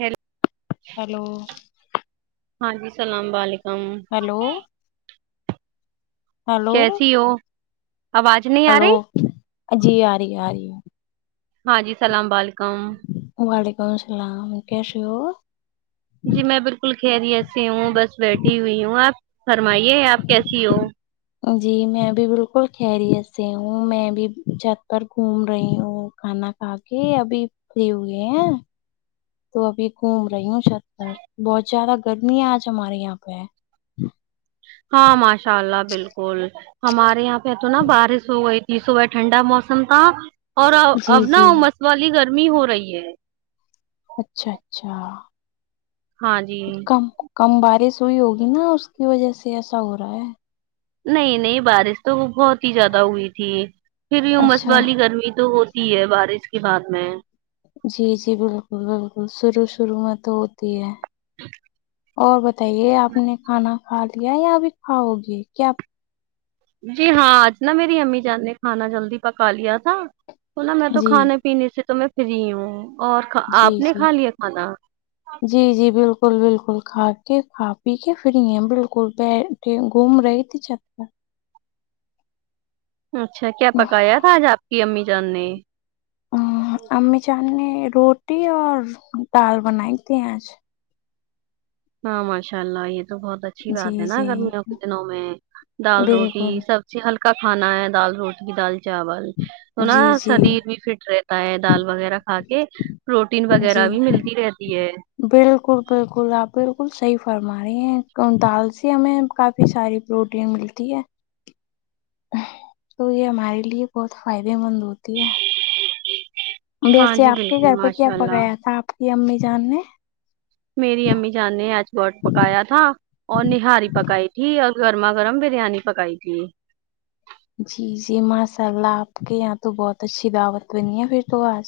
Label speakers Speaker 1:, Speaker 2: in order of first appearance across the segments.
Speaker 1: hello
Speaker 2: hello
Speaker 1: ہاں جی سلام و علیکم
Speaker 2: ہیلو ہیلو
Speaker 1: کیسی ہو آواج
Speaker 2: ہلو جی آ ری آ ری
Speaker 1: ہاں جی سلام و لکم
Speaker 2: وعلیکم السلام کسے ہو
Speaker 1: جی میں بالکل خریت سے ہوں بس بیٹھی ہوئی ہوں آپ فرمائیے آپ کیسی ہو
Speaker 2: جی میں بھی بالکل خیریت سے ہوں میں بھی چھت پر گھوم رہی ہوں کھانا آگے ابھی فری ہوئے ہیں تو ابھی گھوم رہی ہوں چھت پر بہت زیادہ گرمی ہے آج ہمارے یہاں پے ہے
Speaker 1: ہاں ماشاء اللہ بالکل ہمارے یہاں پے تو نا بارش ہو گئی تھی صبح ٹھنڈا موسم تھا اور اب
Speaker 2: جی
Speaker 1: نا
Speaker 2: جی
Speaker 1: مست والی گرمی ہو رہی ہے
Speaker 2: اچھا اچھا
Speaker 1: ہاں جی
Speaker 2: کم کم بارش ہوئی ہوگی نا اس کی وجہ سے ایسا ہو رہا ہے
Speaker 1: نہیں نہیں بارش تو بہت ہی زیادہ ہوئی تھی پھر بی مست
Speaker 2: اچھا
Speaker 1: والی گرمی تو ہو تی ہے بارش کے بعد میں
Speaker 2: جی جی بالکل بالکل شروع شروع میں تو ہوتی ہے اور بتائیے آپ نے کھانا کھا لیا یا ابھی کھاؤ گے کیا
Speaker 1: جی ہاں آج نا میری امی جان نے کھانا جلدی پکا لیا تھا تو نا میں تو
Speaker 2: جی
Speaker 1: کھانے پینے سے تو میں فری ہوں اور
Speaker 2: جی
Speaker 1: آپ نے
Speaker 2: جی
Speaker 1: کھا لیا کھانا
Speaker 2: جی جی بالکل بالکل کھا کے کھا پی کے فری ہیں ہم بالکل گوم رہی تھی چھت پر
Speaker 1: اچھا کیا پکایا تھا آج آپ کی امی جان نے
Speaker 2: امی جان نے روٹی اور دال بنائی تھی آج
Speaker 1: ہاں ماشاء اللہ یہ تو بہت اچھی
Speaker 2: جی
Speaker 1: بات ہے نا
Speaker 2: جی
Speaker 1: گرمیوں کے دنوں میں دال روٹی
Speaker 2: بالکل
Speaker 1: سب ہلکا کھانا ہے دال روٹی دال چاول تو نا
Speaker 2: جی جی
Speaker 1: شریر بھی فٹ رہتا ہے دال وغیرہ کھا کے پروٹین
Speaker 2: جی
Speaker 1: وغیرہ بھی ملتی رہتی ہے
Speaker 2: بالکل بالکل آپ بالکل صحیح فرما رہی ہیں دالسی ہمیں کافی ساری پروٹین ملتی ہے تو یہ ہمارے لیے بہت فائدے مند ہوتی ہے
Speaker 1: ہاں
Speaker 2: ویسے
Speaker 1: جی
Speaker 2: آپ کے
Speaker 1: بالکل
Speaker 2: گھر پہ کیا
Speaker 1: ماشاء اللہ
Speaker 2: پکایا تھا آپ کی امی جان نے
Speaker 1: میری امی جان نے آج بٹ پکایا تھا اور نہاری پکائی تھی اور گرما گرم بریانی پکائی تھی
Speaker 2: جی جی ماشاء اللہ آپ کے یہاں تو بہت اچھی دعوت بنی ہے پھر تو آج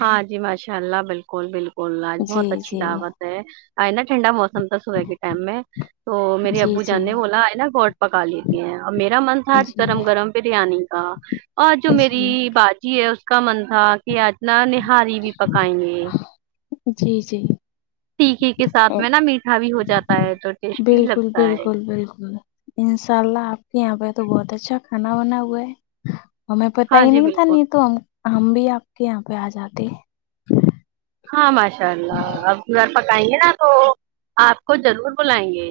Speaker 1: ہاں جی ماشاء اللہ بالکل بالکل لاج
Speaker 2: جی
Speaker 1: بہت اچھی
Speaker 2: جی
Speaker 1: طاقت ا ٹنڈا موسم تھا صبح کے ٹم ہے تو میری
Speaker 2: جی
Speaker 1: ابو جان
Speaker 2: جی
Speaker 1: نے بولا ہے نا گوٹ پکا لیتی ہیں اور میرا من تھا
Speaker 2: جی
Speaker 1: گرم گرم بریانی کا اور جو میری
Speaker 2: جی
Speaker 1: باجی ہے کا من تھا کہ آج نا نہاری بھی پکائیں گے
Speaker 2: جی جی
Speaker 1: ٹیکے کے ساتھ میں نا میٹھا بھی ہو جاتا ہے تو ٹیسٹی
Speaker 2: بالکل
Speaker 1: لگتا ہے
Speaker 2: بالکل بالکل انشاء اللہ آپ کے یہاں پہ تو بہت اچھا کھانا ونا ہوا ہے ہمیں پتا
Speaker 1: ہاں
Speaker 2: ہی
Speaker 1: جی
Speaker 2: نہیں تھا
Speaker 1: بالکل
Speaker 2: نہیں تو ہم ہم بھی آپ کے یہاں پہ آ جاتے
Speaker 1: ہاں ماشاء اللہ اب اگر گھر پکائیں گے نا تو آپ کو ضرور بلائیں گے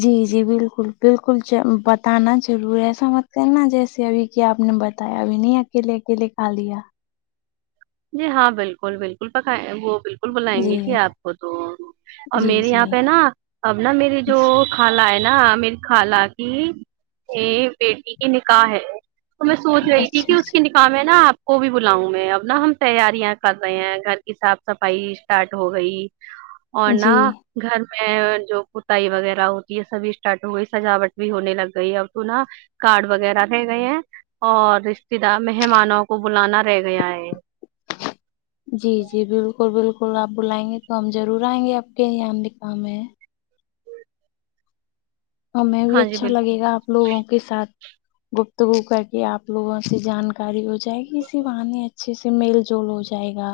Speaker 2: جی جی بالکل بالکل ضرور بتانا ضرور ایسا مت کرنا جیسے ابھی کہ آپ نے بتایا ابھی نہیں اکیلے اکیلے کھا لیا
Speaker 1: جی ہاں بالکل بالکل پکھا وہ بالکل بلائیں گے جی آپ کو تو اور
Speaker 2: جی
Speaker 1: میرے
Speaker 2: جی
Speaker 1: یہاں پہ نا اب نا میری جو خالا ہے نا میری خالہ کی یہ بیٹی کی نکاح ہے تو میں سوچ رہی تھی کہ
Speaker 2: اچھا
Speaker 1: اس کی
Speaker 2: اچھا
Speaker 1: نکح ہے نا آپ کو بھی بلاؤں میں اب نا ہم تیاریاں کر رہے ہیں گھر کی صاف صفائی اسٹارٹ ہو گئی اور نہ
Speaker 2: جی
Speaker 1: گھر میں جو کتائی وغیرہ ہوتی ہے سبھی اسٹارٹ ہو گئی سجاوٹ بھی ہونے لگ گئی ہے اب تو نا کارڈ وغیرہ رہ گئے ہیں اور رشتے دار مہمانوں کو بلانا رہ گیا ہے
Speaker 2: جی جی بالکل بالکل آپ بلائیں گے تو ہم ضرور آئیں گے آپ کے یہاں دکام ہے ہمیں بھی
Speaker 1: ہاں جی
Speaker 2: اچھا
Speaker 1: بالکل
Speaker 2: لگے گا آپ لوگوں کے ساتھ گپتگو کر کے آپ لوگوں سے جانکاری ہو جائےی کسی واہنی اچھے سے میل جول ہو جائے جائے گا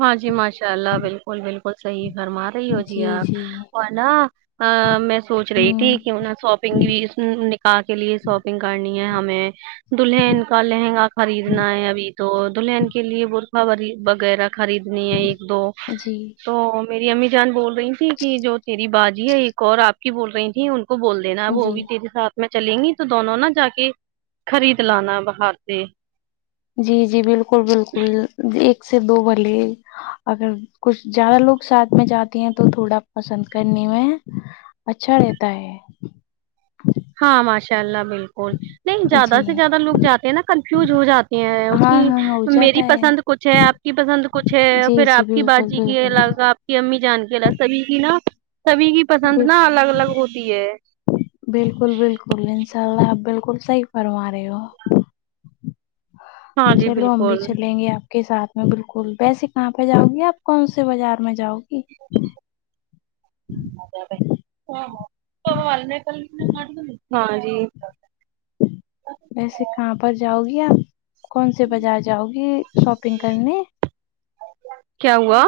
Speaker 1: ہاں جی ماشاء اللہ بالکل بالکل صحیح فرمار سہی ہو جی آپ اور نا میں سوچ رہی
Speaker 2: ہوں
Speaker 1: تھی کہ سوپ شپنگ بھی نکاح کے لیے شاپنگ کرنی ہے ہمیں دلہن کا لہنگا خریدنا ہے ابھی تو دلہن کے لیے برقہ وغیرہ خریدنی ہے ایک دو
Speaker 2: جی
Speaker 1: تو میری امی جان بول رہی تھھی کی جو تیری باجی ہے ایک اور آپ کی بول رہی تھی ان کو بول دینا وہ
Speaker 2: جی
Speaker 1: بھی تیرے ساتھ میں چلیں گی تو دونوں نا جا کے خرید لانا باہر سے
Speaker 2: جی جی بالکل بالکل ایک سے دو بھلے اگر کچھ زیادہ چار لوگ ساتھ میں جاتے ہیں تو تھوڑا پسند کرنے میں اچھا رہتا ہے
Speaker 1: ہاں ماشاء اللہ بالکل نہیں زیادہ
Speaker 2: جی
Speaker 1: سے زیادہ لوگ جاتے ہیں نا کنفیوز ہو جاتے ہیں اس کی
Speaker 2: ہاں ہاں ہو جاتا
Speaker 1: میری پسند کچھ ہے آپ کی پسند کچھ ہے
Speaker 2: جی
Speaker 1: پھر
Speaker 2: جی
Speaker 1: آپ کی
Speaker 2: بالکل
Speaker 1: باجی کی
Speaker 2: بالکل
Speaker 1: الگ آپ کی امی جان کے سبھی کی نا سبھی کی پسند
Speaker 2: بال
Speaker 1: نا الگ الگ ہوتی ہے
Speaker 2: بالکل بالکل انشاء اللہ آپ بالکل صحیح فرما رہے ہو
Speaker 1: ہاں جی
Speaker 2: چلو ہم بھی
Speaker 1: بالکل
Speaker 2: چلیں گے آپ کے ساتھ میں بالکل ویسے کہاں پے جاؤں گی آپ کون سے بازار میں جاؤ گی
Speaker 1: کہاں جارہے ہاں [unintelligible] ہاں جی
Speaker 2: ویسے کہاں پر جاؤ گی آپ کون سے بازار جاؤ گی شاپنگ کرنے
Speaker 1: کیا ہوا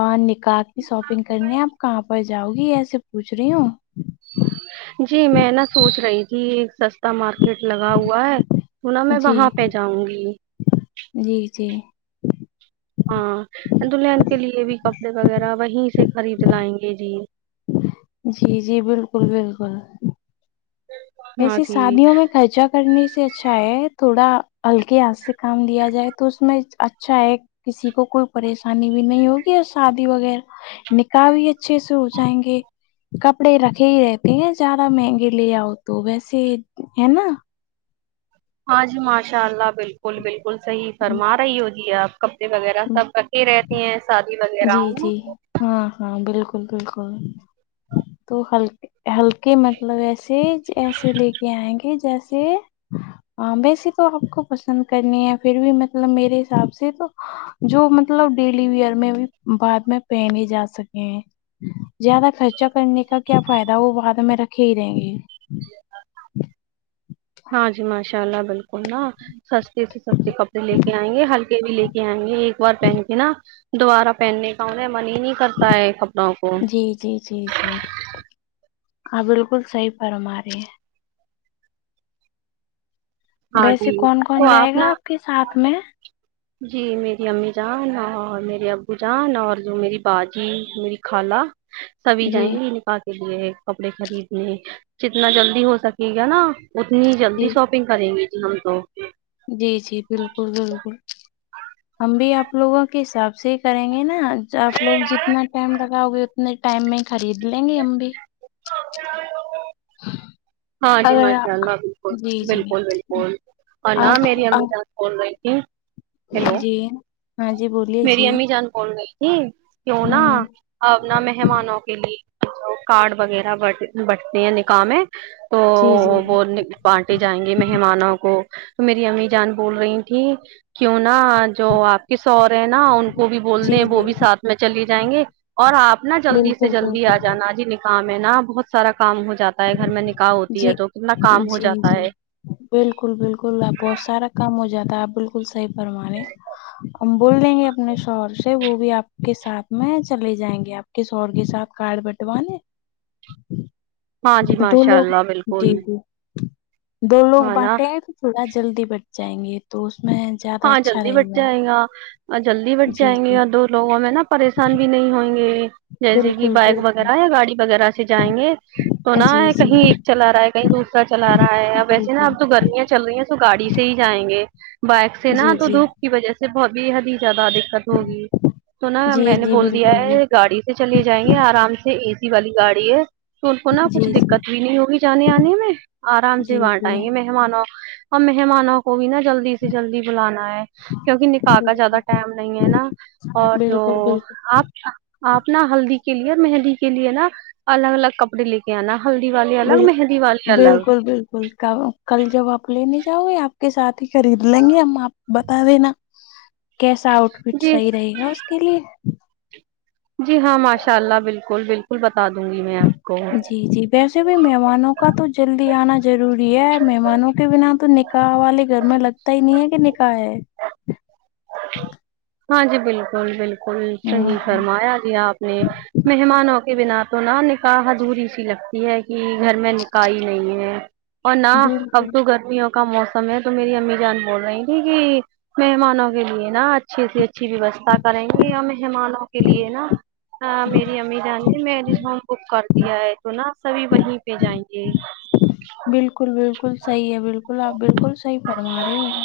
Speaker 2: اور نکاح کی شاپنگ کرنی ہے آپ کہاں پر جاؤ گی ایسے پوچھ رہی ہوں
Speaker 1: جی میں نا سوچ رہی تھی سستا مارکیٹ لگا ہوا ہے تو نا میں
Speaker 2: جی
Speaker 1: وہاں پے جاؤں گی
Speaker 2: جی جی
Speaker 1: ہاں دلہن کے لیے بھی کپڑے وغیرہ وہیں سے خرید لائیں گے جی
Speaker 2: جی جی بالکل بالکل
Speaker 1: ہاں
Speaker 2: ویسے
Speaker 1: جی
Speaker 2: شادیوں میں خارجہ کرنے سے اچھا ہے تھوڑا ہلکے ہاتھ سے کام لیا جائے تو اس میں اچھا ہے کسی کو کوئی پریشانی بھی نہیں ہوگی شادی وغیرہ نکاح بھی اچھے سے ہو جائیں گے کپڑے رکھے ہی رہتے ہیں زیادہ مہنگے لے آو تو ویسے ہے نا
Speaker 1: ہاں جی ماشاء اللہ بالکل بالکل صحیح فرما رہی ہو جی آپ کپڑے وغیرہ سب کرتی ہی رہتی ہیں ساتھ
Speaker 2: جی جی ہاں ہاں بالکل بالکل تو ہلک ہلکے مطلب ایسے ایسے لے کے آئیں گے جیسے ہاں ویسے تو آپ کو پسند کرنی ہے پھر بھی مطلب میرے حساب سے تو جو مطلب ڈیلی ویر میں بعد میں پے نہیں جا سکے ہے زیادہ خرچہ کرنے کا کیا فائدہ وہ بعد میں رکھے ہی رہیں گے
Speaker 1: ہاں جی ماشاء اللہ بالکل نا سستے سے سستے کپڑے لے کے ائیں گے ہلکے بھی لے کے ائیں گے ایک بار پہن کے نا دوبارہ پہننے کا انہیں من ہی نہیں کرتا ہے کپڑوں کو
Speaker 2: جی جی جی جی ہاں آپ بالکل صحیح فرما رہی ہیں
Speaker 1: ہاں
Speaker 2: ویسے
Speaker 1: جی
Speaker 2: کون کون
Speaker 1: تو
Speaker 2: جائے گا
Speaker 1: نا
Speaker 2: آپ کے ساتھ میں
Speaker 1: جی میری امی جان اور میرے ابو جان اور میری باجی میری خالا سبھی
Speaker 2: جی
Speaker 1: جائیں گی نکاح کے لیے کپڑے خریدنے جتنا جلدی ہو سکے گا نا اتنی جلدی
Speaker 2: جی
Speaker 1: شاپنگ کریں گی جی ہم تو
Speaker 2: جی جی بالکل بالکل ہم بھی اپ لوگوں کے حساب سے ہی کریں گے نا آپ لوگ جتنا ٹائم لگاؤ گے اتنے ٹائم میں خرید لیں گے ہم بھی
Speaker 1: [unintelligible] ہاں جی
Speaker 2: اگر آپ
Speaker 1: ماشاء اللہ بالکل
Speaker 2: جی جی
Speaker 1: بالکل بالکل اور نہ
Speaker 2: آپ
Speaker 1: میری امی
Speaker 2: آپ
Speaker 1: جان بول رہی تھی ہیلو
Speaker 2: جی ہاں جی بولیے
Speaker 1: میری
Speaker 2: جی
Speaker 1: امی جان بول رہی تھی جی کیوں نہا
Speaker 2: ہوں
Speaker 1: اپنا مہمانوں کے لیے ینو کاڈ وغیرہ باڈی میں بٹتے ہیں نکاح مے تو
Speaker 2: جی جی
Speaker 1: وہ بانٹے جائیں گے مہمانوں کو میری امی جان بول رہی تھیں کیوں نہ جو اپ کی سو رہے ہیں نا ان کو بھی بول
Speaker 2: جی
Speaker 1: دیں وہ
Speaker 2: جی
Speaker 1: بھی ساتھ میں چلی جائیں گے اور اپ نا جلدی سے
Speaker 2: بالکل
Speaker 1: جلدی ا
Speaker 2: بالکل
Speaker 1: جانا جی نکل کام ہے نا بہت سارا کام ہو جاتا ہے گھر میں نکاح ہوتی ہے
Speaker 2: جی
Speaker 1: تو کتنا کام ہو
Speaker 2: جی
Speaker 1: جاتا ہے
Speaker 2: جی بالکل بالکل اپ بہت سارا کام ہو جاتا ہے اپ بالکل صحیح فرما رہے ہم بول لیں گے اپنے شوہر سے وہ بھی اپ کے ساتھ میں چلے جائیں گے اپ کس اور کے ساتھ کارڈ بنٹوانے
Speaker 1: ہاں جی
Speaker 2: دو
Speaker 1: ماشاء
Speaker 2: لوگ
Speaker 1: اللہ
Speaker 2: دی
Speaker 1: بالکل
Speaker 2: ہوں دو لوگ
Speaker 1: ہاں نا
Speaker 2: بانٹے ہیں تو تھوڑا جلدی بٹ جائیں گے تو اس میں زیادہ
Speaker 1: ہاں
Speaker 2: اچھا
Speaker 1: جلدی
Speaker 2: رہے
Speaker 1: بٹ
Speaker 2: گا
Speaker 1: جائے گا جلدی بٹ
Speaker 2: جی
Speaker 1: جائیں
Speaker 2: جی
Speaker 1: گے دو لوگوں میں نا پریشان بھی نہیں ہوںیں گے جیسے کہ
Speaker 2: بالکل
Speaker 1: بائک وغیرہ
Speaker 2: بالکل
Speaker 1: یا گاڑی وغیرہ سے سے جائیں گے تو نا
Speaker 2: جی
Speaker 1: ہے
Speaker 2: جی
Speaker 1: کہیں ایک چلا رہا ہے کہیں دوسرا چلا رہا ہے اب
Speaker 2: جی
Speaker 1: ویسے نا
Speaker 2: جی
Speaker 1: اب تو گرمیاں چل رہی ہیں تو گاڑی سے ہی جائیں گے بائک سے نا
Speaker 2: جی
Speaker 1: تو
Speaker 2: جی
Speaker 1: دھوپ کی وجہ سے بہت بے حد ہی زیادہ دقت ہوگی تو نا
Speaker 2: جی
Speaker 1: میں نے
Speaker 2: جی
Speaker 1: بول دیا
Speaker 2: بالکل
Speaker 1: ہے گاڑی سے چلے جائیں گے آرام سے اے سی والی گاڑی ہے تو ان کو نا
Speaker 2: جی
Speaker 1: کچھ
Speaker 2: جی
Speaker 1: دقت بھی نہیں ہوگی جانے آنے میں آرام
Speaker 2: جی
Speaker 1: سے بانٹ
Speaker 2: جی
Speaker 1: آئیں گے میں مہمانوں اور مہمانوں کو بھی نا جلدی سے جلدی بلانا ہے کیونکہ نکاح کا زیادہ
Speaker 2: بالکل
Speaker 1: ٹائم نہیں ہے نا اور جو
Speaker 2: بالکل بالکل
Speaker 1: آپ آپ نا ہلدی کے لیے مہندی کے لیے نا الگ الگ کپڑے لے کے کے انا ہلدی والے الگ مہندی والے الگ
Speaker 2: کب کا کل جب آپ لینے جاؤ گے آپ کے ساتھ ہی خرید لیں گے ہم آپ کو بتا دینا کیسا آؤٹ فٹ
Speaker 1: جی
Speaker 2: صحیح رہے گا اس کے لیے
Speaker 1: جی ہاں ماشاء اللہ بالکل بالکل بتا دوں گی میں آپ کو
Speaker 2: جی جی ویسے بھی مہمانوں کا تو جلدی آنا ضروری ہے مہمانوں کے بنا تو نکاح والے گھر میں لگتا ہی نہیں ہے کہ نکاح ہے
Speaker 1: ہاں جی بالکل بالکل بالکل صحیح
Speaker 2: ہوں
Speaker 1: فرمایا جی آپ نے مہمانوں کو کے بنا تو نا نکاح دھور ای سی لگتی ہے کہ گھر میں نکاح ہی نہیں ہے اور نہ اب
Speaker 2: بالکل
Speaker 1: تو گرمی ہو کا موسم ہے تو میری امی جان بول رہی تھی کہ مہمانوں کے لیے نا اچھے سے اچھی ویوستھا کریں گے مہمانوں کے لیے نا میری امی جان میرج ہال بک کر دیا ہے تو نا سبھی وہیں پہ جائیں گے
Speaker 2: بالکل بالکل صحیح ہے بالکل آپ بالکل صحیح فرما رہے ہو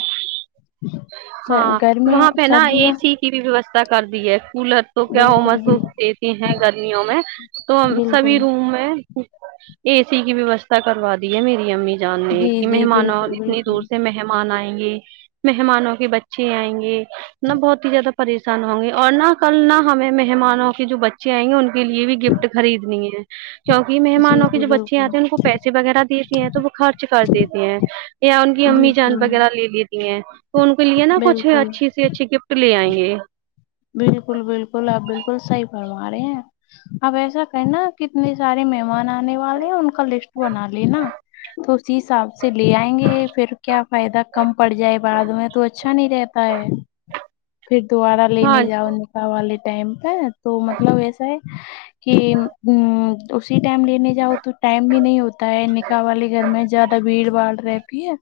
Speaker 1: ہاں
Speaker 2: گرمی
Speaker 1: وہاں پہ نا اے
Speaker 2: سردیوں
Speaker 1: سی کی بھی ویوستھا کر دی ہے کولر تو کیا
Speaker 2: بالکل
Speaker 1: امس
Speaker 2: بالکل
Speaker 1: دیتی ہیں گرمیوں میں تو ہم
Speaker 2: بالکل
Speaker 1: سبھی روم میں اے سی کی ویوستھا کروا دی ہے میری امی جان نے
Speaker 2: جی
Speaker 1: کہ
Speaker 2: جی
Speaker 1: مہمانوں اور
Speaker 2: بالکل
Speaker 1: اتنی
Speaker 2: بالکل
Speaker 1: دور سے مہمان آئیں گے مہمانوں کے بچے آئیں گے نا بہت ہی زیادہ پریشان ہوں گے اور نہ کل نہ ہمیں مہمانوں کے جو بچے آئیں گے ان کے لیے بھی گفٹ خریدنی ہے کیونکہ
Speaker 2: جی
Speaker 1: مہمانوں کی
Speaker 2: جی
Speaker 1: جو بچیاں
Speaker 2: بالکل
Speaker 1: آتی ہیں ان کو پیسے وغیرہ دیتی ہیں تو وہ خرچ کر دیتی ہیں یا ان کی امی جان
Speaker 2: بالکل
Speaker 1: وغیرہ لے لیتی ہیں تو ان کے لیے نا کچھ
Speaker 2: بالکل
Speaker 1: کسی اچھی گفٹ لے آئیں گے
Speaker 2: بالکل بالکل آپ بالکل صحیح فرما رہے ہیں اب ایسا کرنا نا کتنے سارے مہمان آنے والے ہیں ان کا لسٹ بنا لینا تو اسی حساب سے لے آئیں گے پھر کیا فائدہ کم پڑ جائے بعد میں تو اچھا نہیں رہتا ہے پھر دوبارہ
Speaker 1: ہاں
Speaker 2: لینے جاؤ نکاح والے ٹائم پہ تو مطلب ایسا ہے کہ اسی ٹائم لینے جاؤ تو ٹائم بھی نہیں ہوتا ہے نکاح والے گھر میں زیادہ بھیڑ باڑ رہتی ہے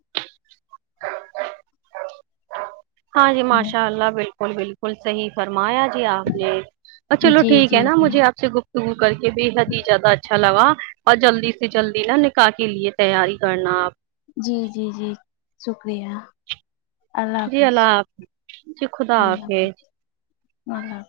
Speaker 1: ہاں جی
Speaker 2: ہے
Speaker 1: ماشاء اللہ بالکل بالکل صحیح فرمایا جی آپ نے چلو
Speaker 2: جی
Speaker 1: ٹھیک
Speaker 2: جی
Speaker 1: ہے نا
Speaker 2: جی
Speaker 1: مجھے آپ سے گفتگو کر کے بے حد ہی زیادہ اچھالگا اور جلدی سے جلدی نا نکاح کے لیے تیاری کرنا آپ
Speaker 2: جی جی جی شکریہ
Speaker 1: جی اللہ حافظ جی خدا حافظ
Speaker 2: ملب